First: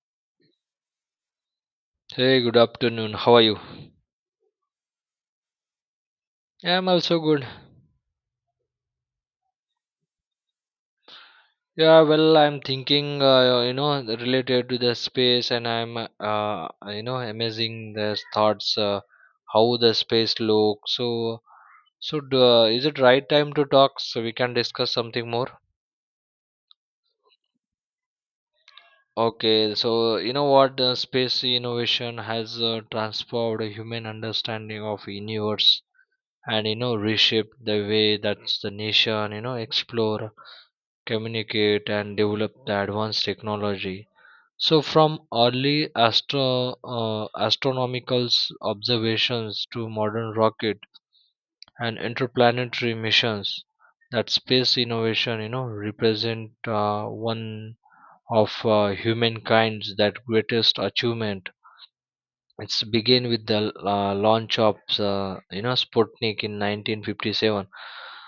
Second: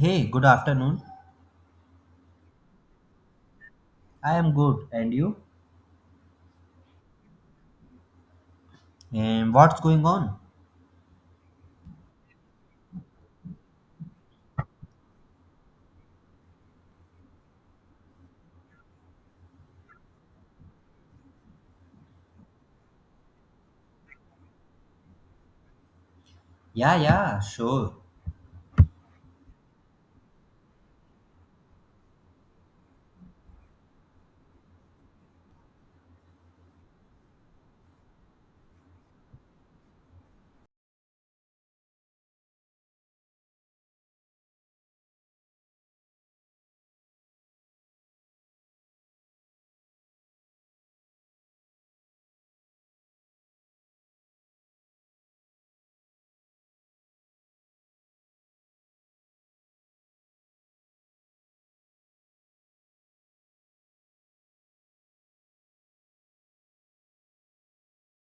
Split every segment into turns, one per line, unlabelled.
Hey, good afternoon.
Hey, good afternoon. How are you?
I am good. And you?
I'm also good.
And what's going on?
Yeah, well, I'm thinking, related to the space, and I'm, amazing the thoughts, how the space looks. So, is it right time to talk so we can discuss something more?
Yeah, yeah, sure.
Okay, the space innovation has transformed human understanding of universe, and reshaped the way that the nation, explore communicate and develop the advanced technology so from early astronomical observations to modern rocket and interplanetary missions that space innovation represent one of humankind's that greatest achievement it's begin with the launch of Sputnik in 1957.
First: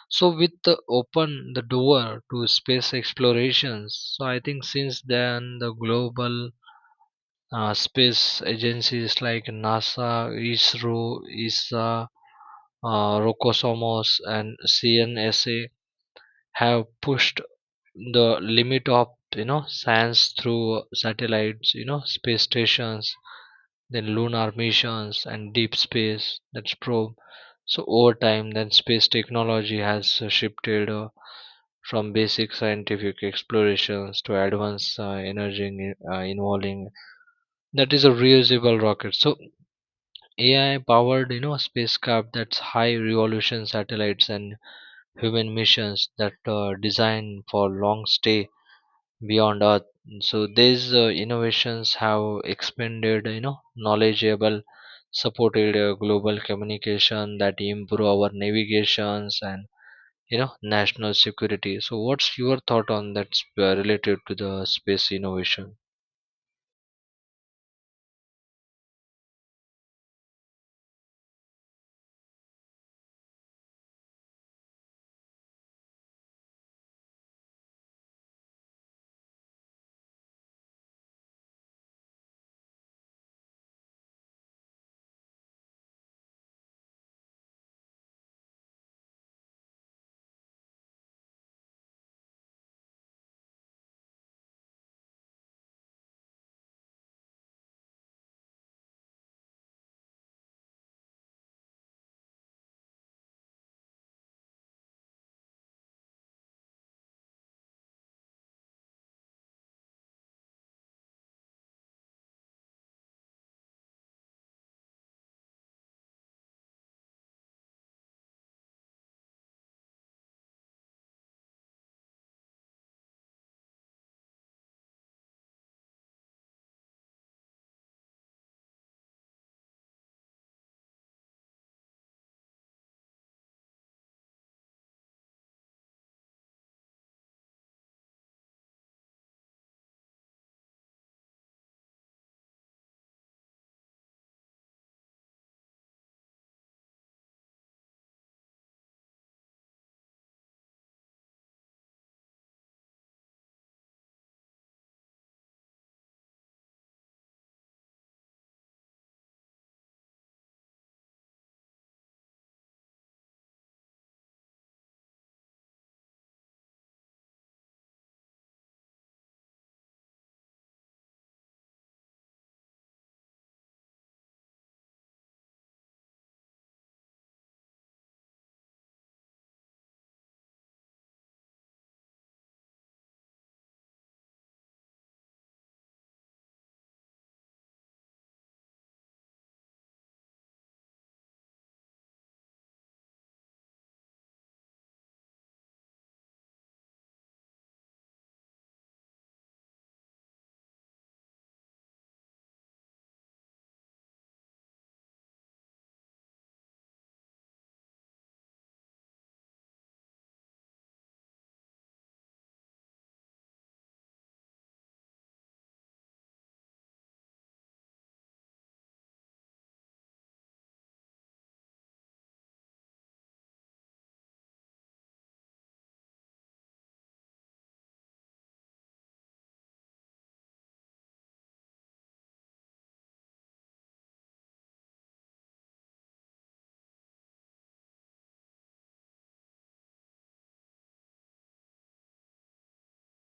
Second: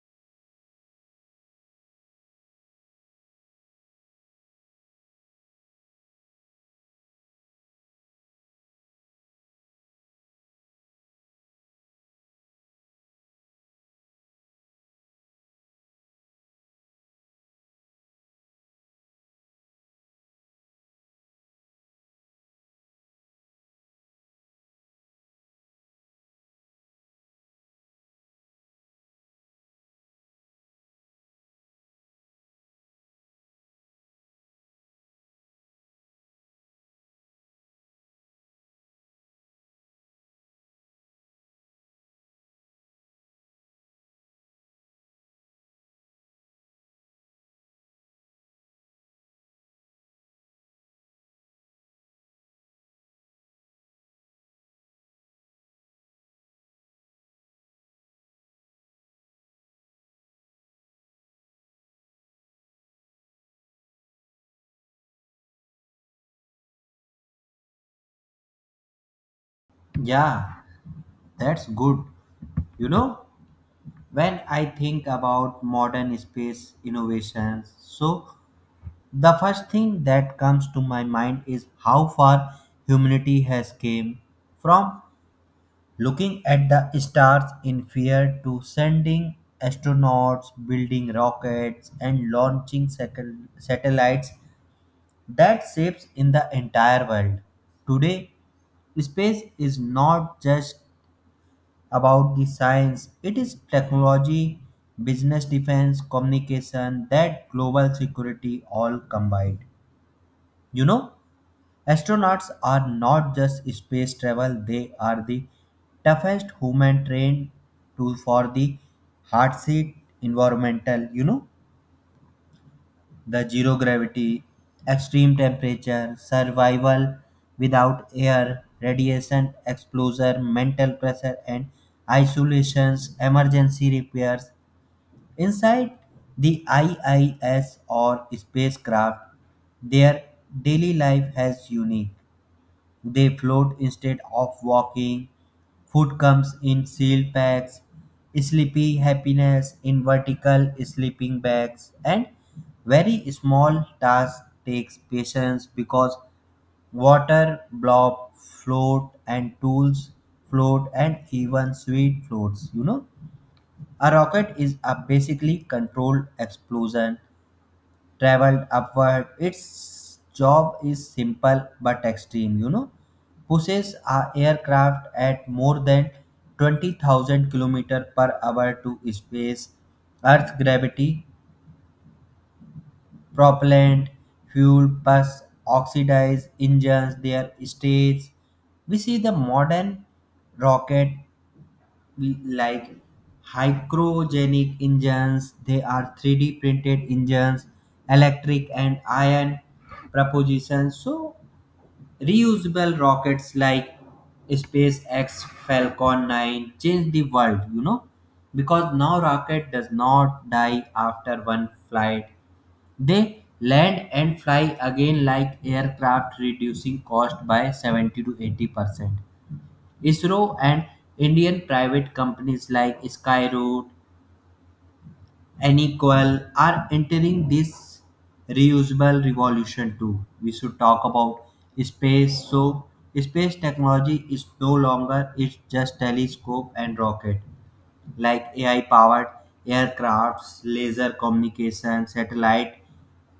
So with the open the door to space explorations. So I think since then the global space agencies like NASA, ISRO, ISA, Rokosomos, and CNSA have pushed the limit of science through satellites, space stations then lunar missions and deep space that's probe so over time then space technology has shifted from basic scientific explorations to advanced energy involving that is a reusable rocket so AI powered spacecraft that's high revolution satellites and human missions that designed for long stay beyond earth so these innovations have expanded knowledgeable supported global communication that improve our navigations and national security so what's your thought on that related to the space innovation.
Yeah, that's good. You know, when I think about modern space innovations, so the first thing that comes to my mind is how far humanity has came from looking at the stars in fear to sending astronauts, building rockets and launching satellites that shapes in the entire world. Today, space is not just about the science, it is technology, business defense, communication, that global security all combined. You know, astronauts are not just space travel, they are the toughest human trained to for the hard seat environmental, the zero gravity, extreme temperature, survival without air, radiation exposure, mental pressure, and isolations, emergency repairs. Inside the IIS or spacecraft, their daily life has unique. They float instead of walking. Food comes in sealed packs. Sleepy happiness in vertical sleeping bags. And very small task takes patience because water blob float and tools float and even sweet floats. A rocket is a basically controlled explosion traveled upward. Its job is simple but extreme, Pushes a aircraft at more than 20,000 kilometers per hour to space. Earth gravity, propellant, fuel plus oxidized engines, their states. We see the modern rocket like hygrogenic engines, they are 3D printed engines, electric and ion propulsion. So reusable rockets like spacex falcon 9 changed the world, because now rocket does not die after one flight. They land and fly again like aircraft, reducing cost by 70 to 80%. ISRO and Indian private companies like Skyroot, Anycoil are entering this reusable revolution too. We should talk about space. So, space technology is no longer it's just telescope and rocket, like AI-powered aircrafts, laser communication, satellite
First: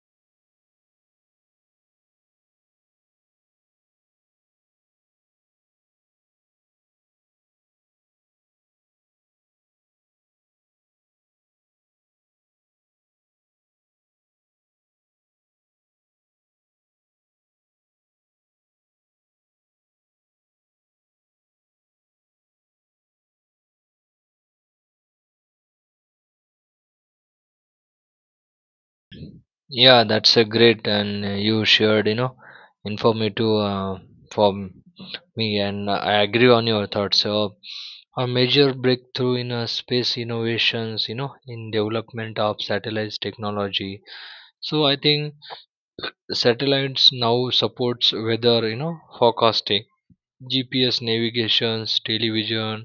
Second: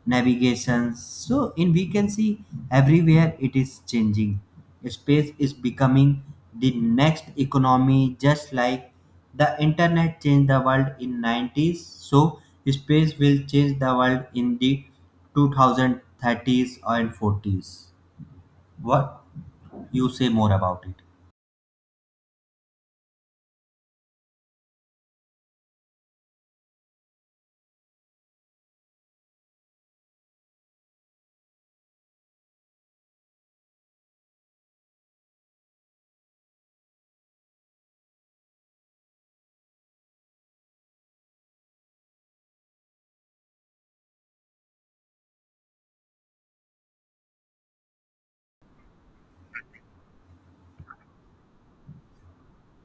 navigation. So, in we can see everywhere it is changing. Space is becoming the next economy, just like the internet changed the world in 90s. So, space will change the world in the 2030s and 40s. What you say more about it?
Yeah, that's a great and you shared informative for me and I agree on your thoughts so a major breakthrough in space innovations in development of satellite technology so I think satellites now supports weather forecasting GPS navigations television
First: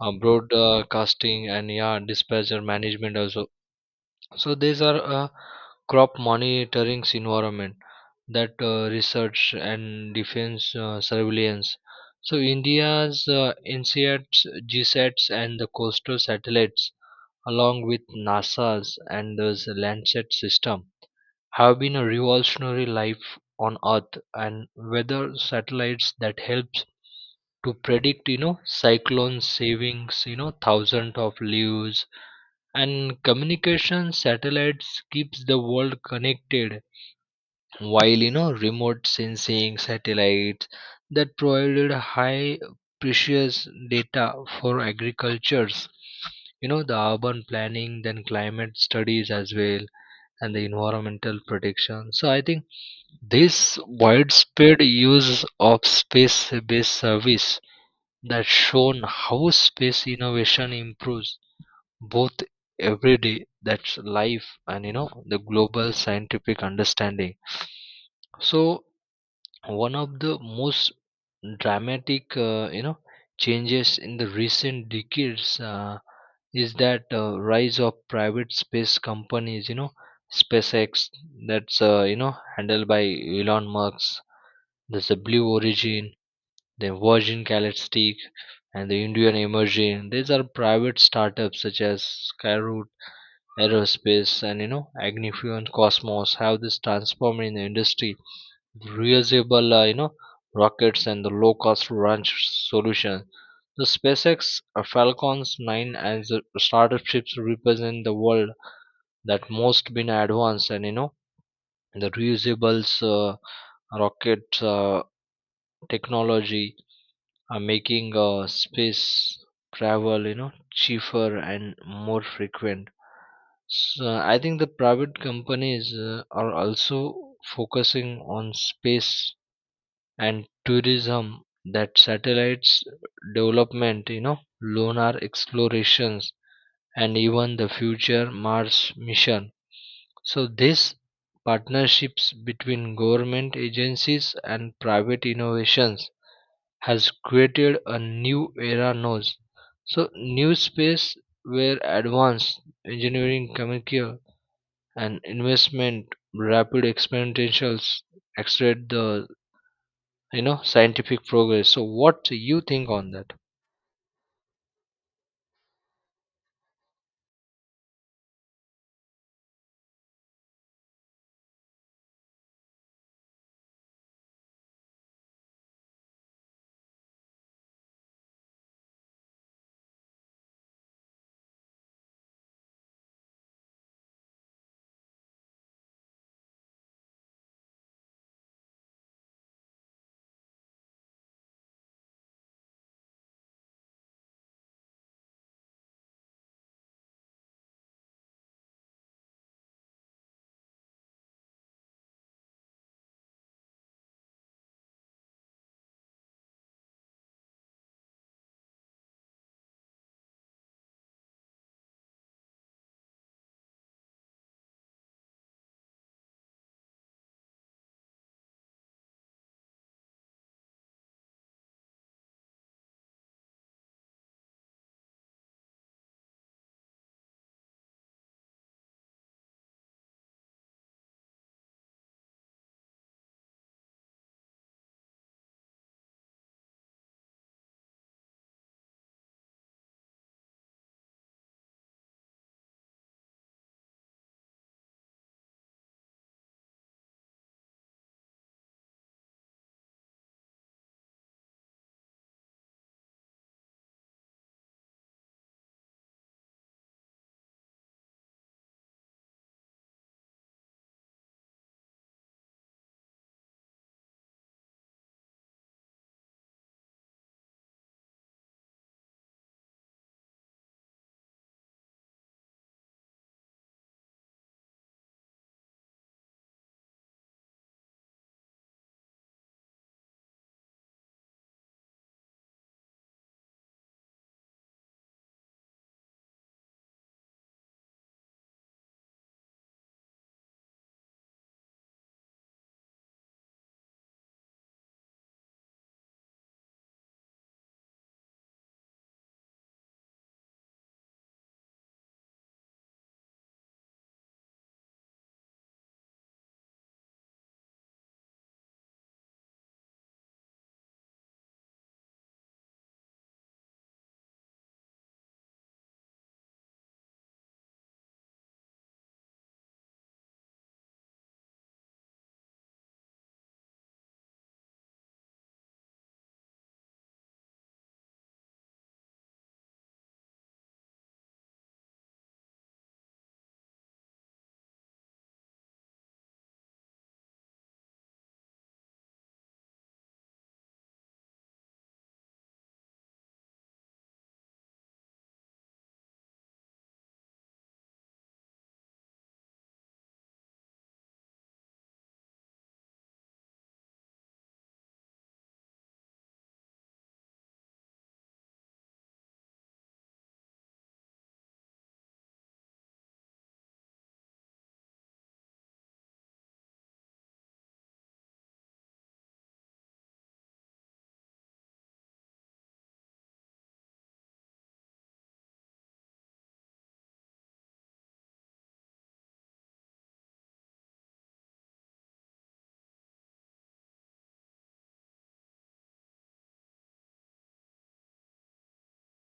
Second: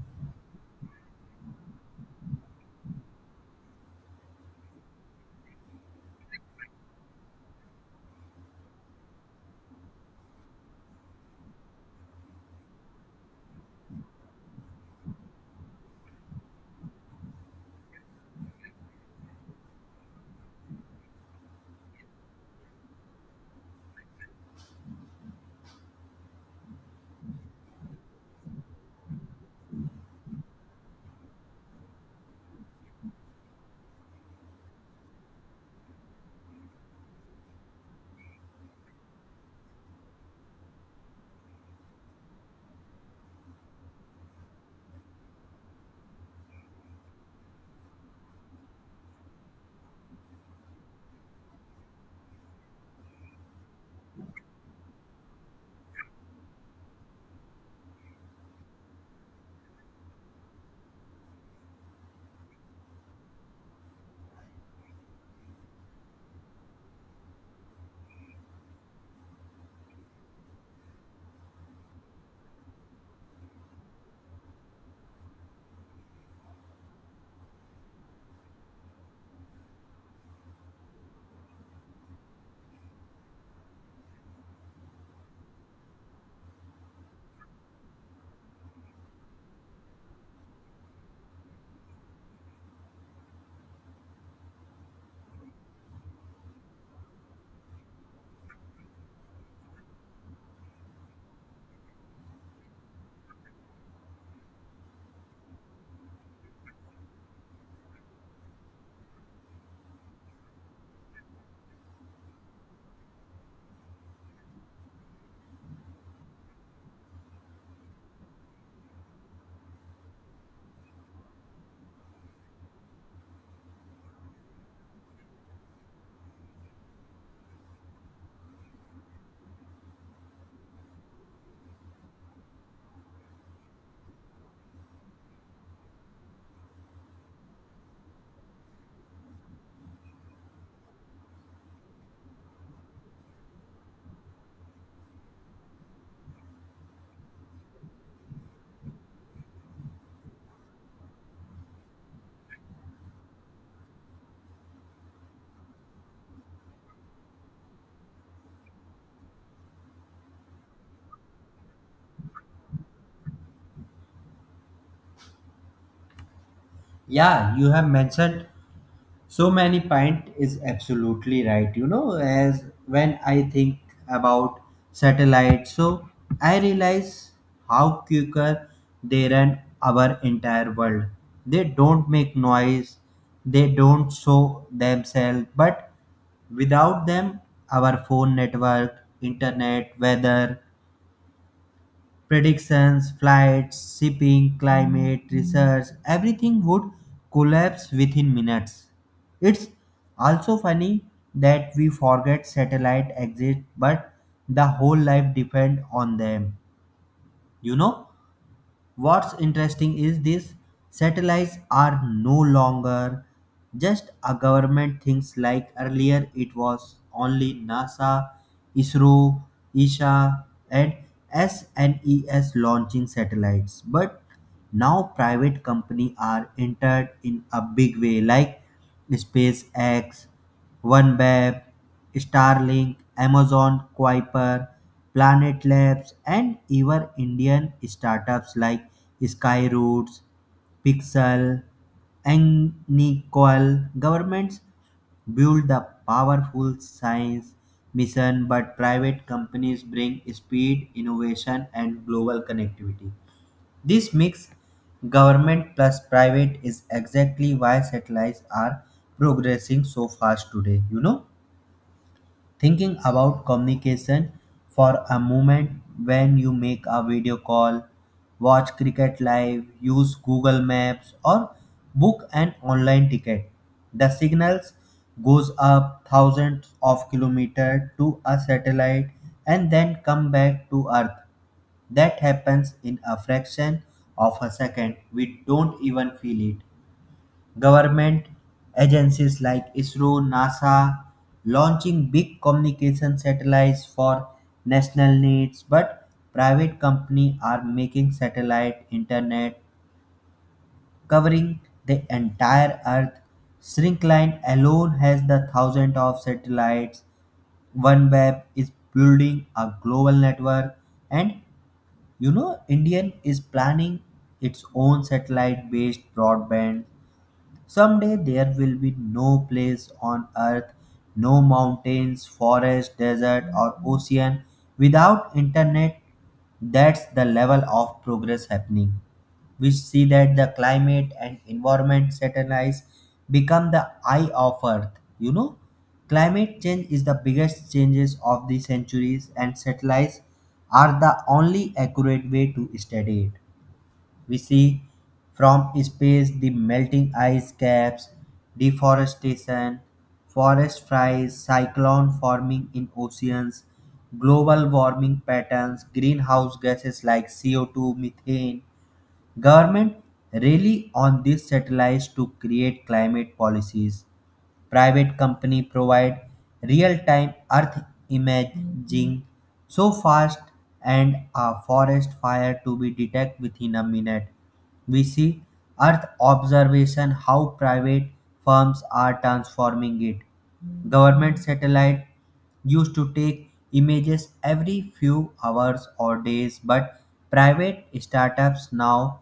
broadcasting and yeah dispatcher management also so these are crop monitoring's environment that research and defense surveillance. So India's NCATs, GSATs, and the coastal satellites, along with NASA's and the Landsat system, have been a revolutionary life on Earth and weather satellites that helps to predict, you know, cyclones, savings, you know, thousands of lives and communication satellites keeps the world connected while remote sensing satellites that provided high precious data for agricultures the urban planning then climate studies as well and the environmental protection so I think this widespread use of space based service that shown how space innovation improves both everyday that's life and the global scientific understanding so one of the most dramatic changes in the recent decades is that rise of private space companies SpaceX that's handled by Elon Musk, there's the Blue Origin, the Virgin Galactic, and the Indian emerging these are private startups such as Skyroot Aerospace and Agni-fuel and Cosmos have this transformed in the industry reusable rockets and the low cost launch solution. The SpaceX Falcon's 9 and the startup ships represent the world that most been advanced and the reusables rocket technology are making space travel cheaper and more frequent. So I think the private companies are also focusing on space and tourism that satellites development, you know, lunar explorations and even the future Mars mission. So these partnerships between government agencies and private innovations has created a new era knows. So new space where advanced engineering communicate and investment rapid exponentials accelerate the scientific progress so what do you think on that.
Yeah, you have mentioned so many point is absolutely right. You know, as when I think about satellites, so I realize how quicker they run our entire world. They don't make noise, they don't show themselves, but without them, our phone network, internet, weather, predictions, flights, shipping, climate, research, everything would collapse within minutes. It's also funny that we forget satellite exist but the whole life depend on them. You know? What's interesting is these satellites are no longer just a government things, like earlier it was only NASA, ISRO, ISA and SNES launching satellites. But now private company are entered in a big way, like SpaceX, OneWeb, Starlink, Amazon Kuiper, Planet Labs, and even Indian startups like Skyroots, Pixel, and Nickel. Governments build the powerful science mission, but private companies bring speed, innovation, and global connectivity. This mix, government plus private, is exactly why satellites are progressing so fast today. You know. Thinking about communication for a moment, when you make a video call, watch cricket live, use Google Maps, or book an online ticket. The signals goes up thousands of kilometers to a satellite and then come back to Earth. That happens in a fraction of a second. We don't even feel it. Government agencies like ISRO, NASA launching big communication satellites for national needs, but private companies are making satellite internet covering the entire earth. Shrinkline alone has the thousand of satellites. OneWeb is building a global network, and Indian is planning its own satellite based broadband. Someday there will be no place on earth, no mountains, forest, desert, or ocean without internet. That's the level of progress happening. We see that the climate and environment satellites become the eye of earth. You know, climate change is the biggest changes of the centuries, and satellites are the only accurate way to study it. We see from space the melting ice caps, deforestation, forest fires, cyclone forming in oceans, global warming patterns, greenhouse gases like CO2, methane. Government rely on these satellites to create climate policies. Private company provide real-time earth imaging so fast and a forest fire to be detected within a minute. We see earth observation how private firms are transforming it. Government satellite used to take images every few hours or days, but private startups now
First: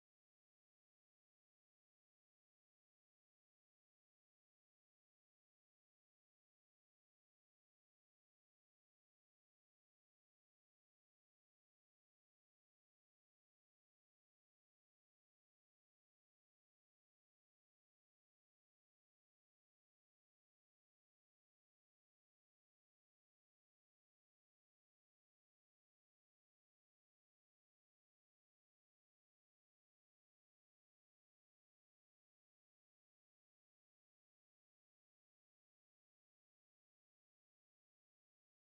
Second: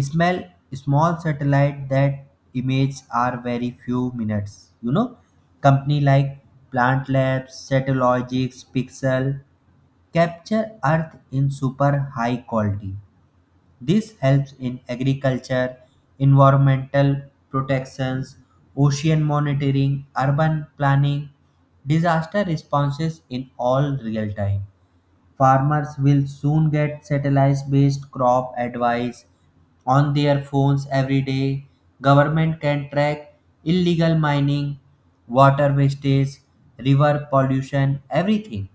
smell small satellite that images are very few minutes. Company like Plant Labs, Satellogics, Pixel capture Earth in super high quality. This helps in agriculture, environmental protections, ocean monitoring, urban planning, disaster responses in all real time. Farmers will soon get satellite based crop advice on their phones every day. Government can track illegal mining, water wastage, river pollution, everything.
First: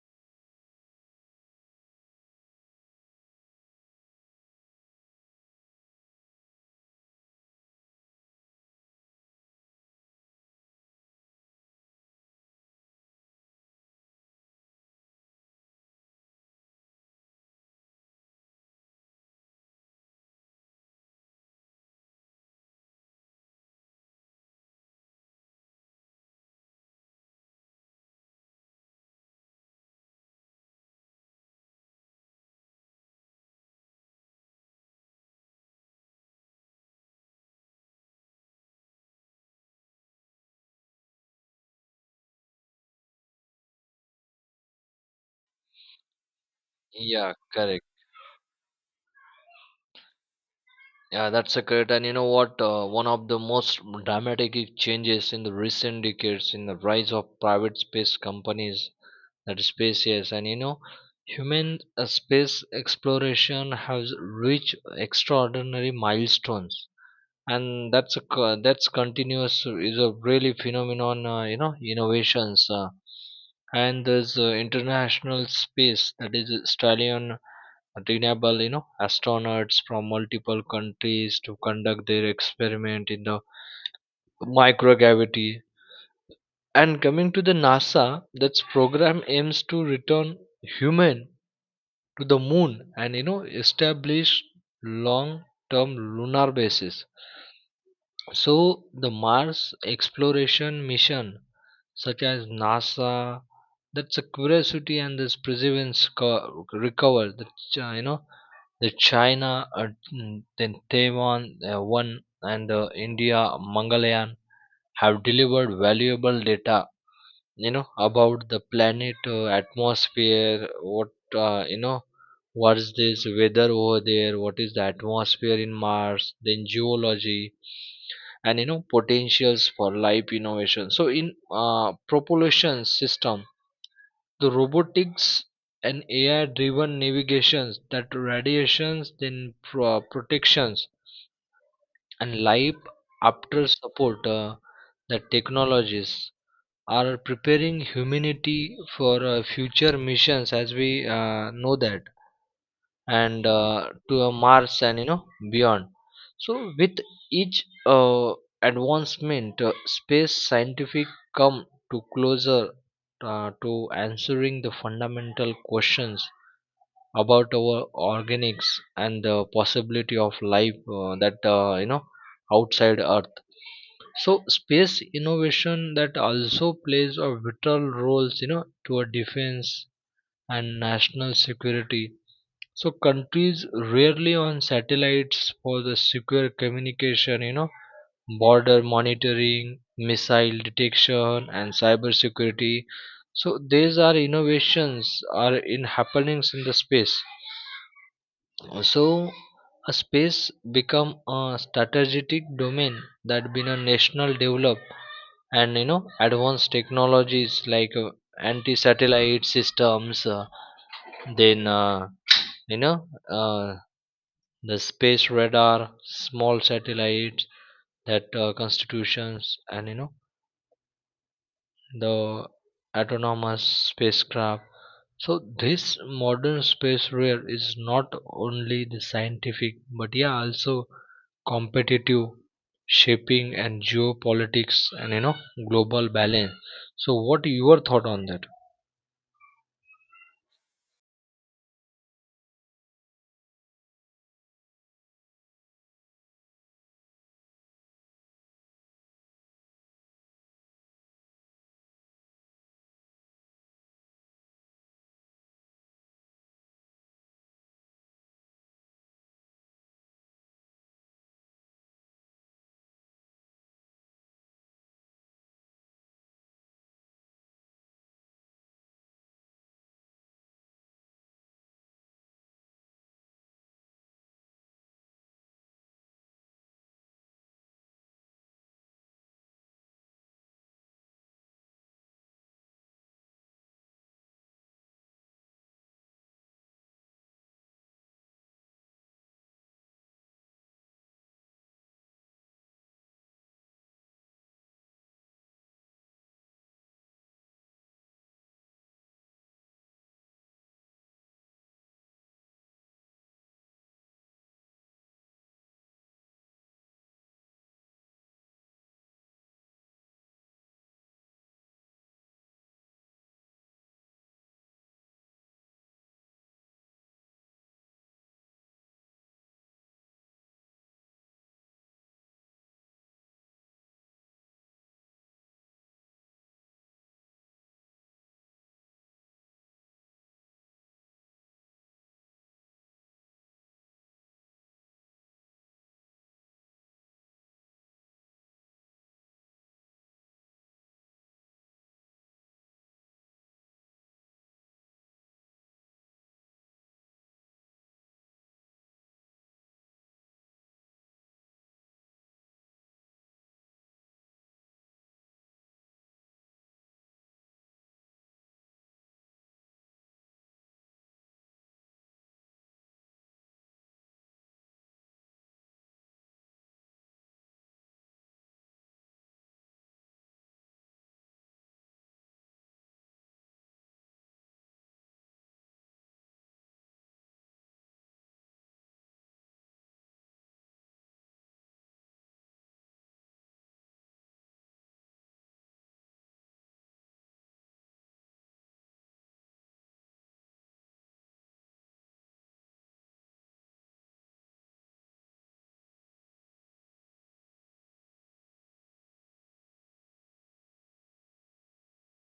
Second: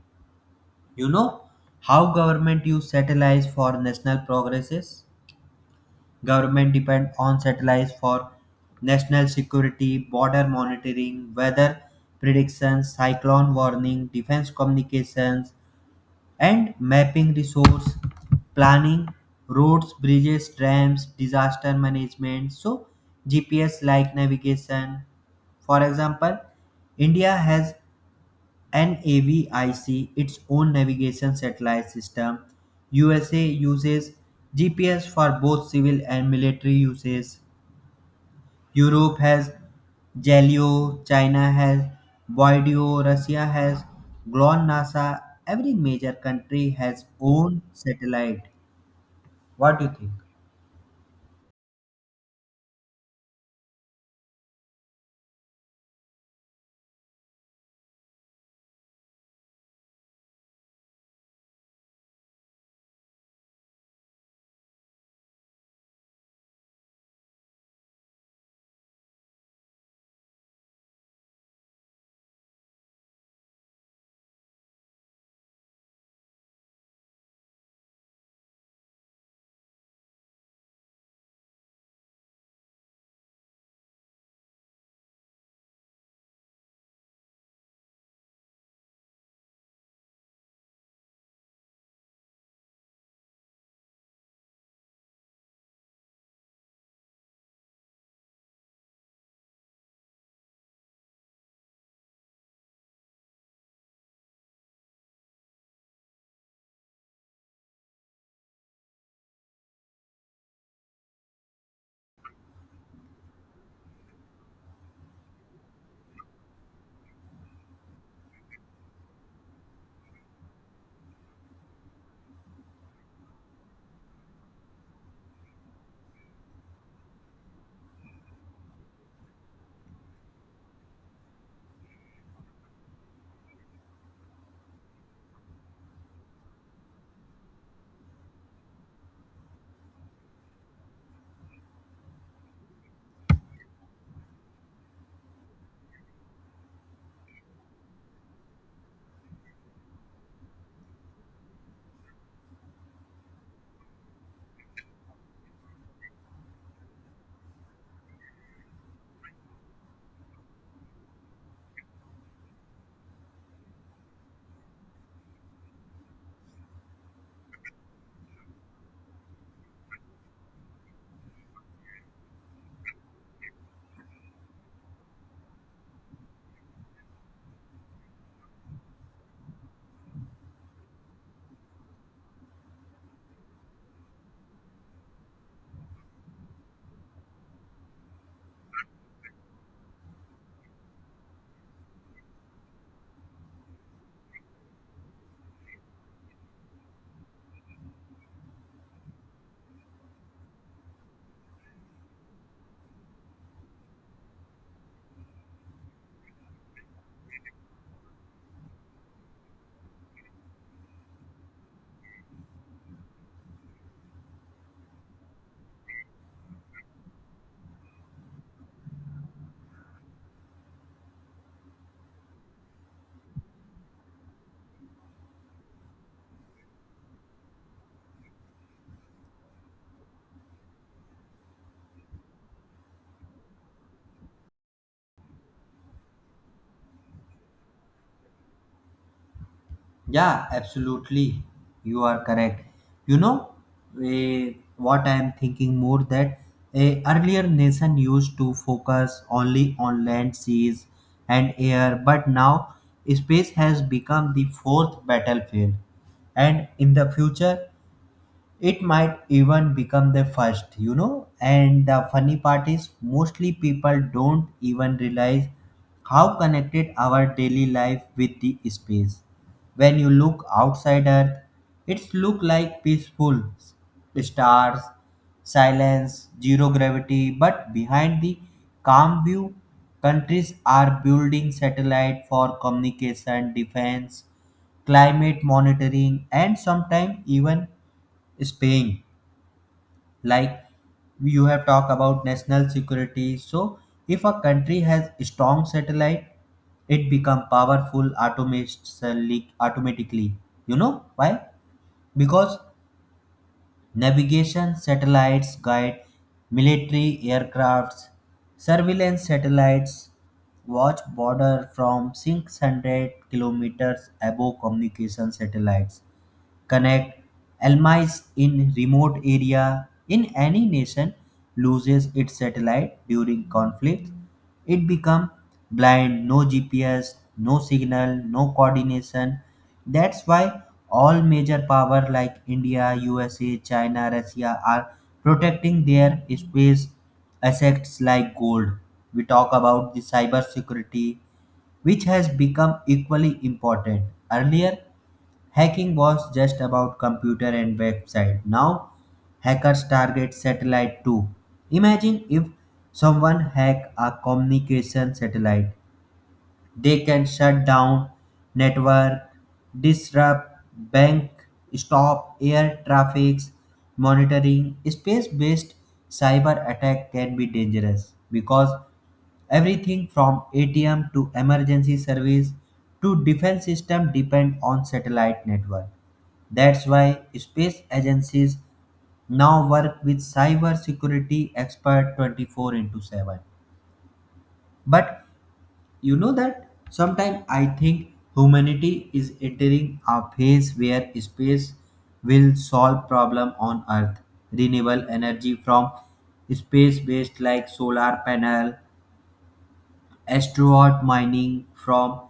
You know how government use satellites for national progresses? Government depend on satellites for national security, border monitoring, weather predictions, cyclone warning, defense communications, and mapping resource planning, roads, bridges, dams, disaster management. So, GPS like navigation. For example, India has and NAVIC, its own navigation satellite system, USA uses GPS for both civil and military uses. Europe has Galileo, China has Voideo, Russia has GLONASS. Every major country has
Yeah,
own
correct.
satellite. What do you think?
Yeah, that's a correct and you know what one of the most dramatic changes in the recent decades in the rise of private space companies that is spaces and human space exploration has reached extraordinary milestones and that's a that's continuous is a really phenomenon innovations and there's international space that is australian renewable astronauts from multiple countries to conduct their experiment in the microgravity and coming to the NASA that's program aims to return human to the moon and establish long term lunar bases. So the Mars exploration mission, such as NASA, that's a Curiosity and this Perseverance recover. The Chi- you know the China, then Taiwan one and India Mangalyaan have delivered valuable data about the planet atmosphere what uh, you know what is this weather over there what is the atmosphere in mars then geology and potentials for life innovation so in propulsion system the robotics and AI driven navigations that radiations then protections and life after support the technologies are preparing humanity for future missions as we know that and to mars and beyond so with each advancement space scientific come to closer to answering the fundamental questions about our organics and the possibility of life that you know outside earth so space innovation that also plays a vital roles, you know, to our defense and national security. So countries rarely on satellites for the secure communication, you know, border monitoring, missile detection, and cyber security. So these are innovations are in happenings in the space. So a space become a strategic domain that been a national develop and advanced technologies like anti-satellite systems then you know the space radar small satellites that constitutions and the autonomous spacecraft so this modern space rail is not only the scientific but yeah also competitive shaping and geopolitics and global balance so what your thought on that.
Yeah, absolutely. You are correct. You know, what I am thinking more that earlier nation used to focus only on land, seas, and air, but now space has become the fourth battlefield. And in the future, it might even become the first. You know, and the funny part is mostly people don't even realize how connected our daily life with the space. When you look outside earth, it's look like peaceful stars, silence, zero gravity, but behind the calm view, countries are building satellite for communication defense, climate monitoring, and sometimes even Spain, like you have talked about national security. So if a country has strong satellite, it become powerful automatically. Automatically, you know why? Because navigation satellites guide military aircrafts, surveillance satellites watch border from 600 kilometers above, communication satellites connect almis in remote area. In any nation loses its satellite during conflict, it become blind. No gps, no signal, no coordination. That's why all major power like india, usa, china, russia are protecting their space assets like gold. We talk about the cyber security, which has become equally important. Earlier hacking was just about computer and website. Now hackers target satellite too. Imagine if someone hack a communication satellite. They can shut down network, disrupt bank, stop air traffics, monitoring. Space-based cyber attack can be dangerous because everything from ATM to emergency service to defense system depend on satellite network. That's why space agencies now work with cybersecurity experts 24 into 7. But you know that sometimes I think humanity is entering a phase where space will solve problem on earth. Renewable energy from space based like solar panel, asteroid mining from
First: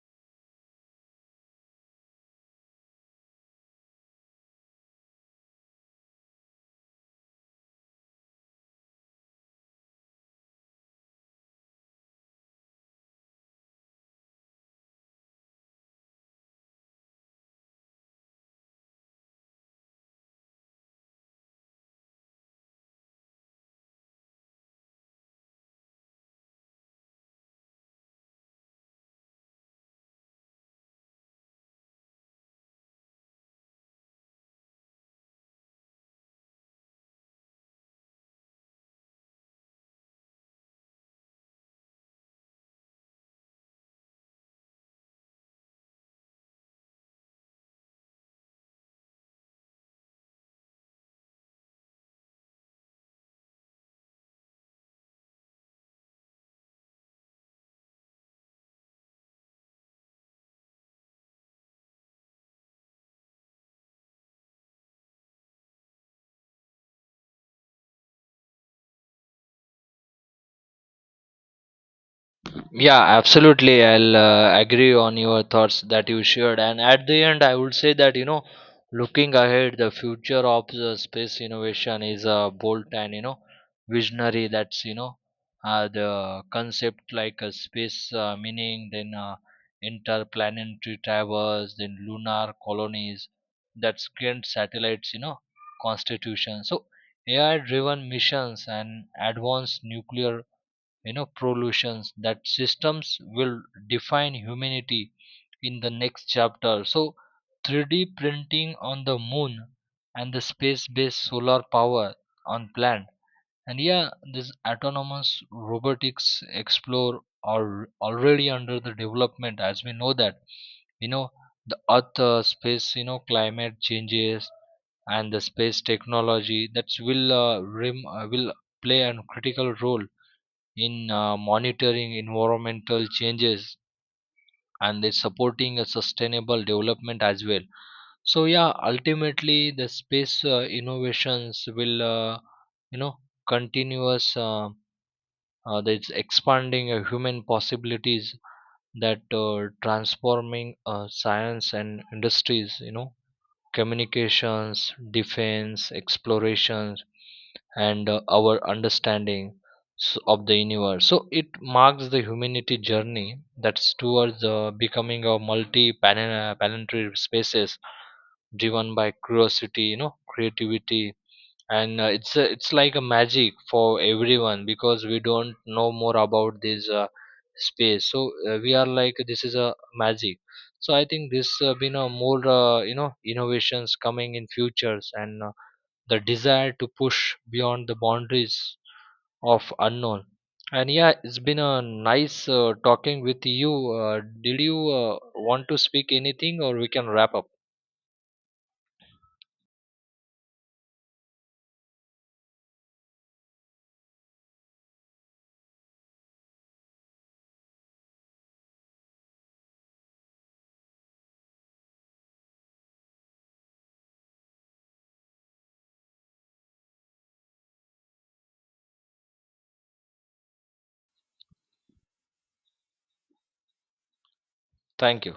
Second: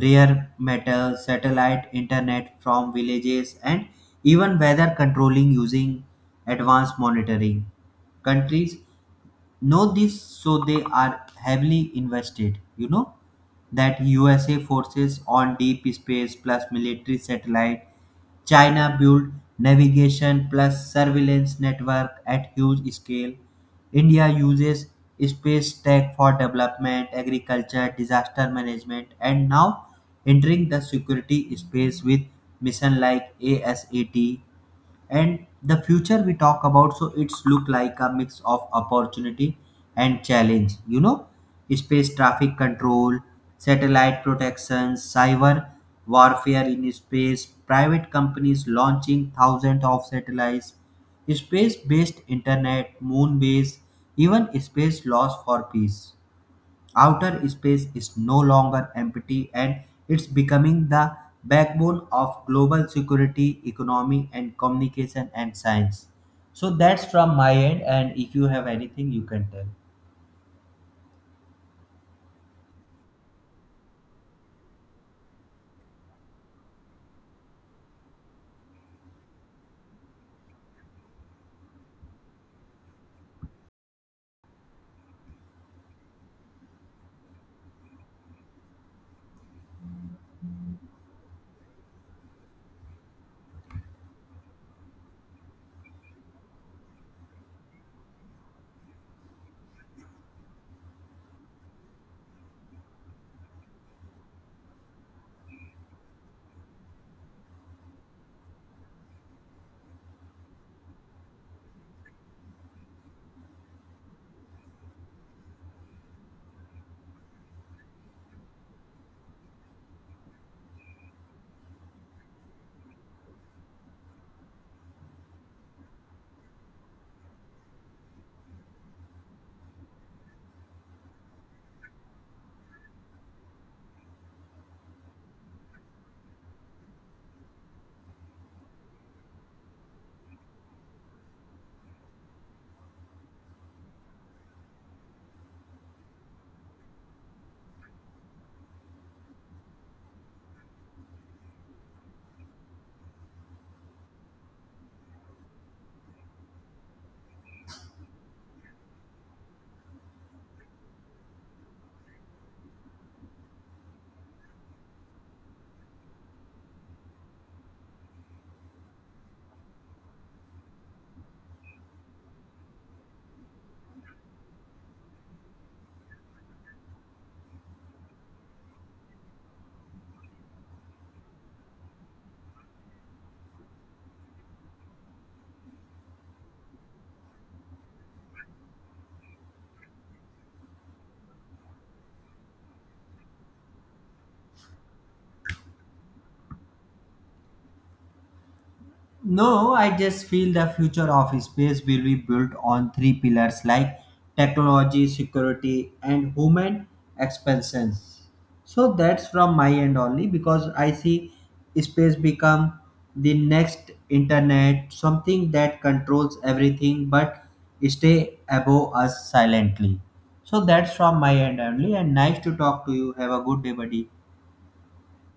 rare metals, satellite internet from villages, and even weather controlling using advanced monitoring. Countries know this, so they are heavily invested, that usa forces on deep space plus military satellite, china built navigation plus surveillance network at huge scale, india uses space tech for development, agriculture, disaster management, and now entering the security space with mission like asat. And the future we talk about, so it's look like a mix of opportunity and challenge. You know, space traffic control, satellite protection, cyber warfare in space, private companies launching thousands of satellites, space based internet, moon base, even space laws for peace. Outer space is no longer empty and it's becoming the backbone of global security, economy, and communication and science. So that's from my end. And if you have anything, you can tell.
Yeah, absolutely. I'll agree on your thoughts that you shared. And at the end, I would say that, you know, looking ahead, the future of the space innovation is a bold and, you know, visionary. That's, you know, the concept like a space meaning, then interplanetary traverse, then lunar colonies, that's grand satellites, you know, constitution. So AI driven missions and advanced nuclear prolutions that systems will define humanity in the next chapter so 3D printing on the moon and the space based solar power on plant and yeah this autonomous robotics explore are already under the development as we know that you know the earth space climate changes and the space technology that will will play a critical role in monitoring environmental changes and they're supporting a sustainable development as well so yeah ultimately the space innovations will you know continuous that's expanding human possibilities that transforming science and industries you know communications, defense, explorations, and our understanding of the universe. So it marks the humanity journey that's towards becoming a multi-planetary spaces driven by curiosity, you know, creativity, and it's a, it's like a magic for everyone because we don't know more about this space so we are like this is a magic so I think this been a more innovations coming in futures and the desire to push beyond the boundaries of unknown and yeah it's been a nice talking with you. Did you want to speak anything or we can wrap up?
No, I just feel the future of space will be built on 3 pillars like technology, security, and human expansion. So that's from my end only, because I see space become the next internet, something that controls everything but stay above us silently. So that's from my end only and nice to talk to you. Have a good day, buddy.
Thank you.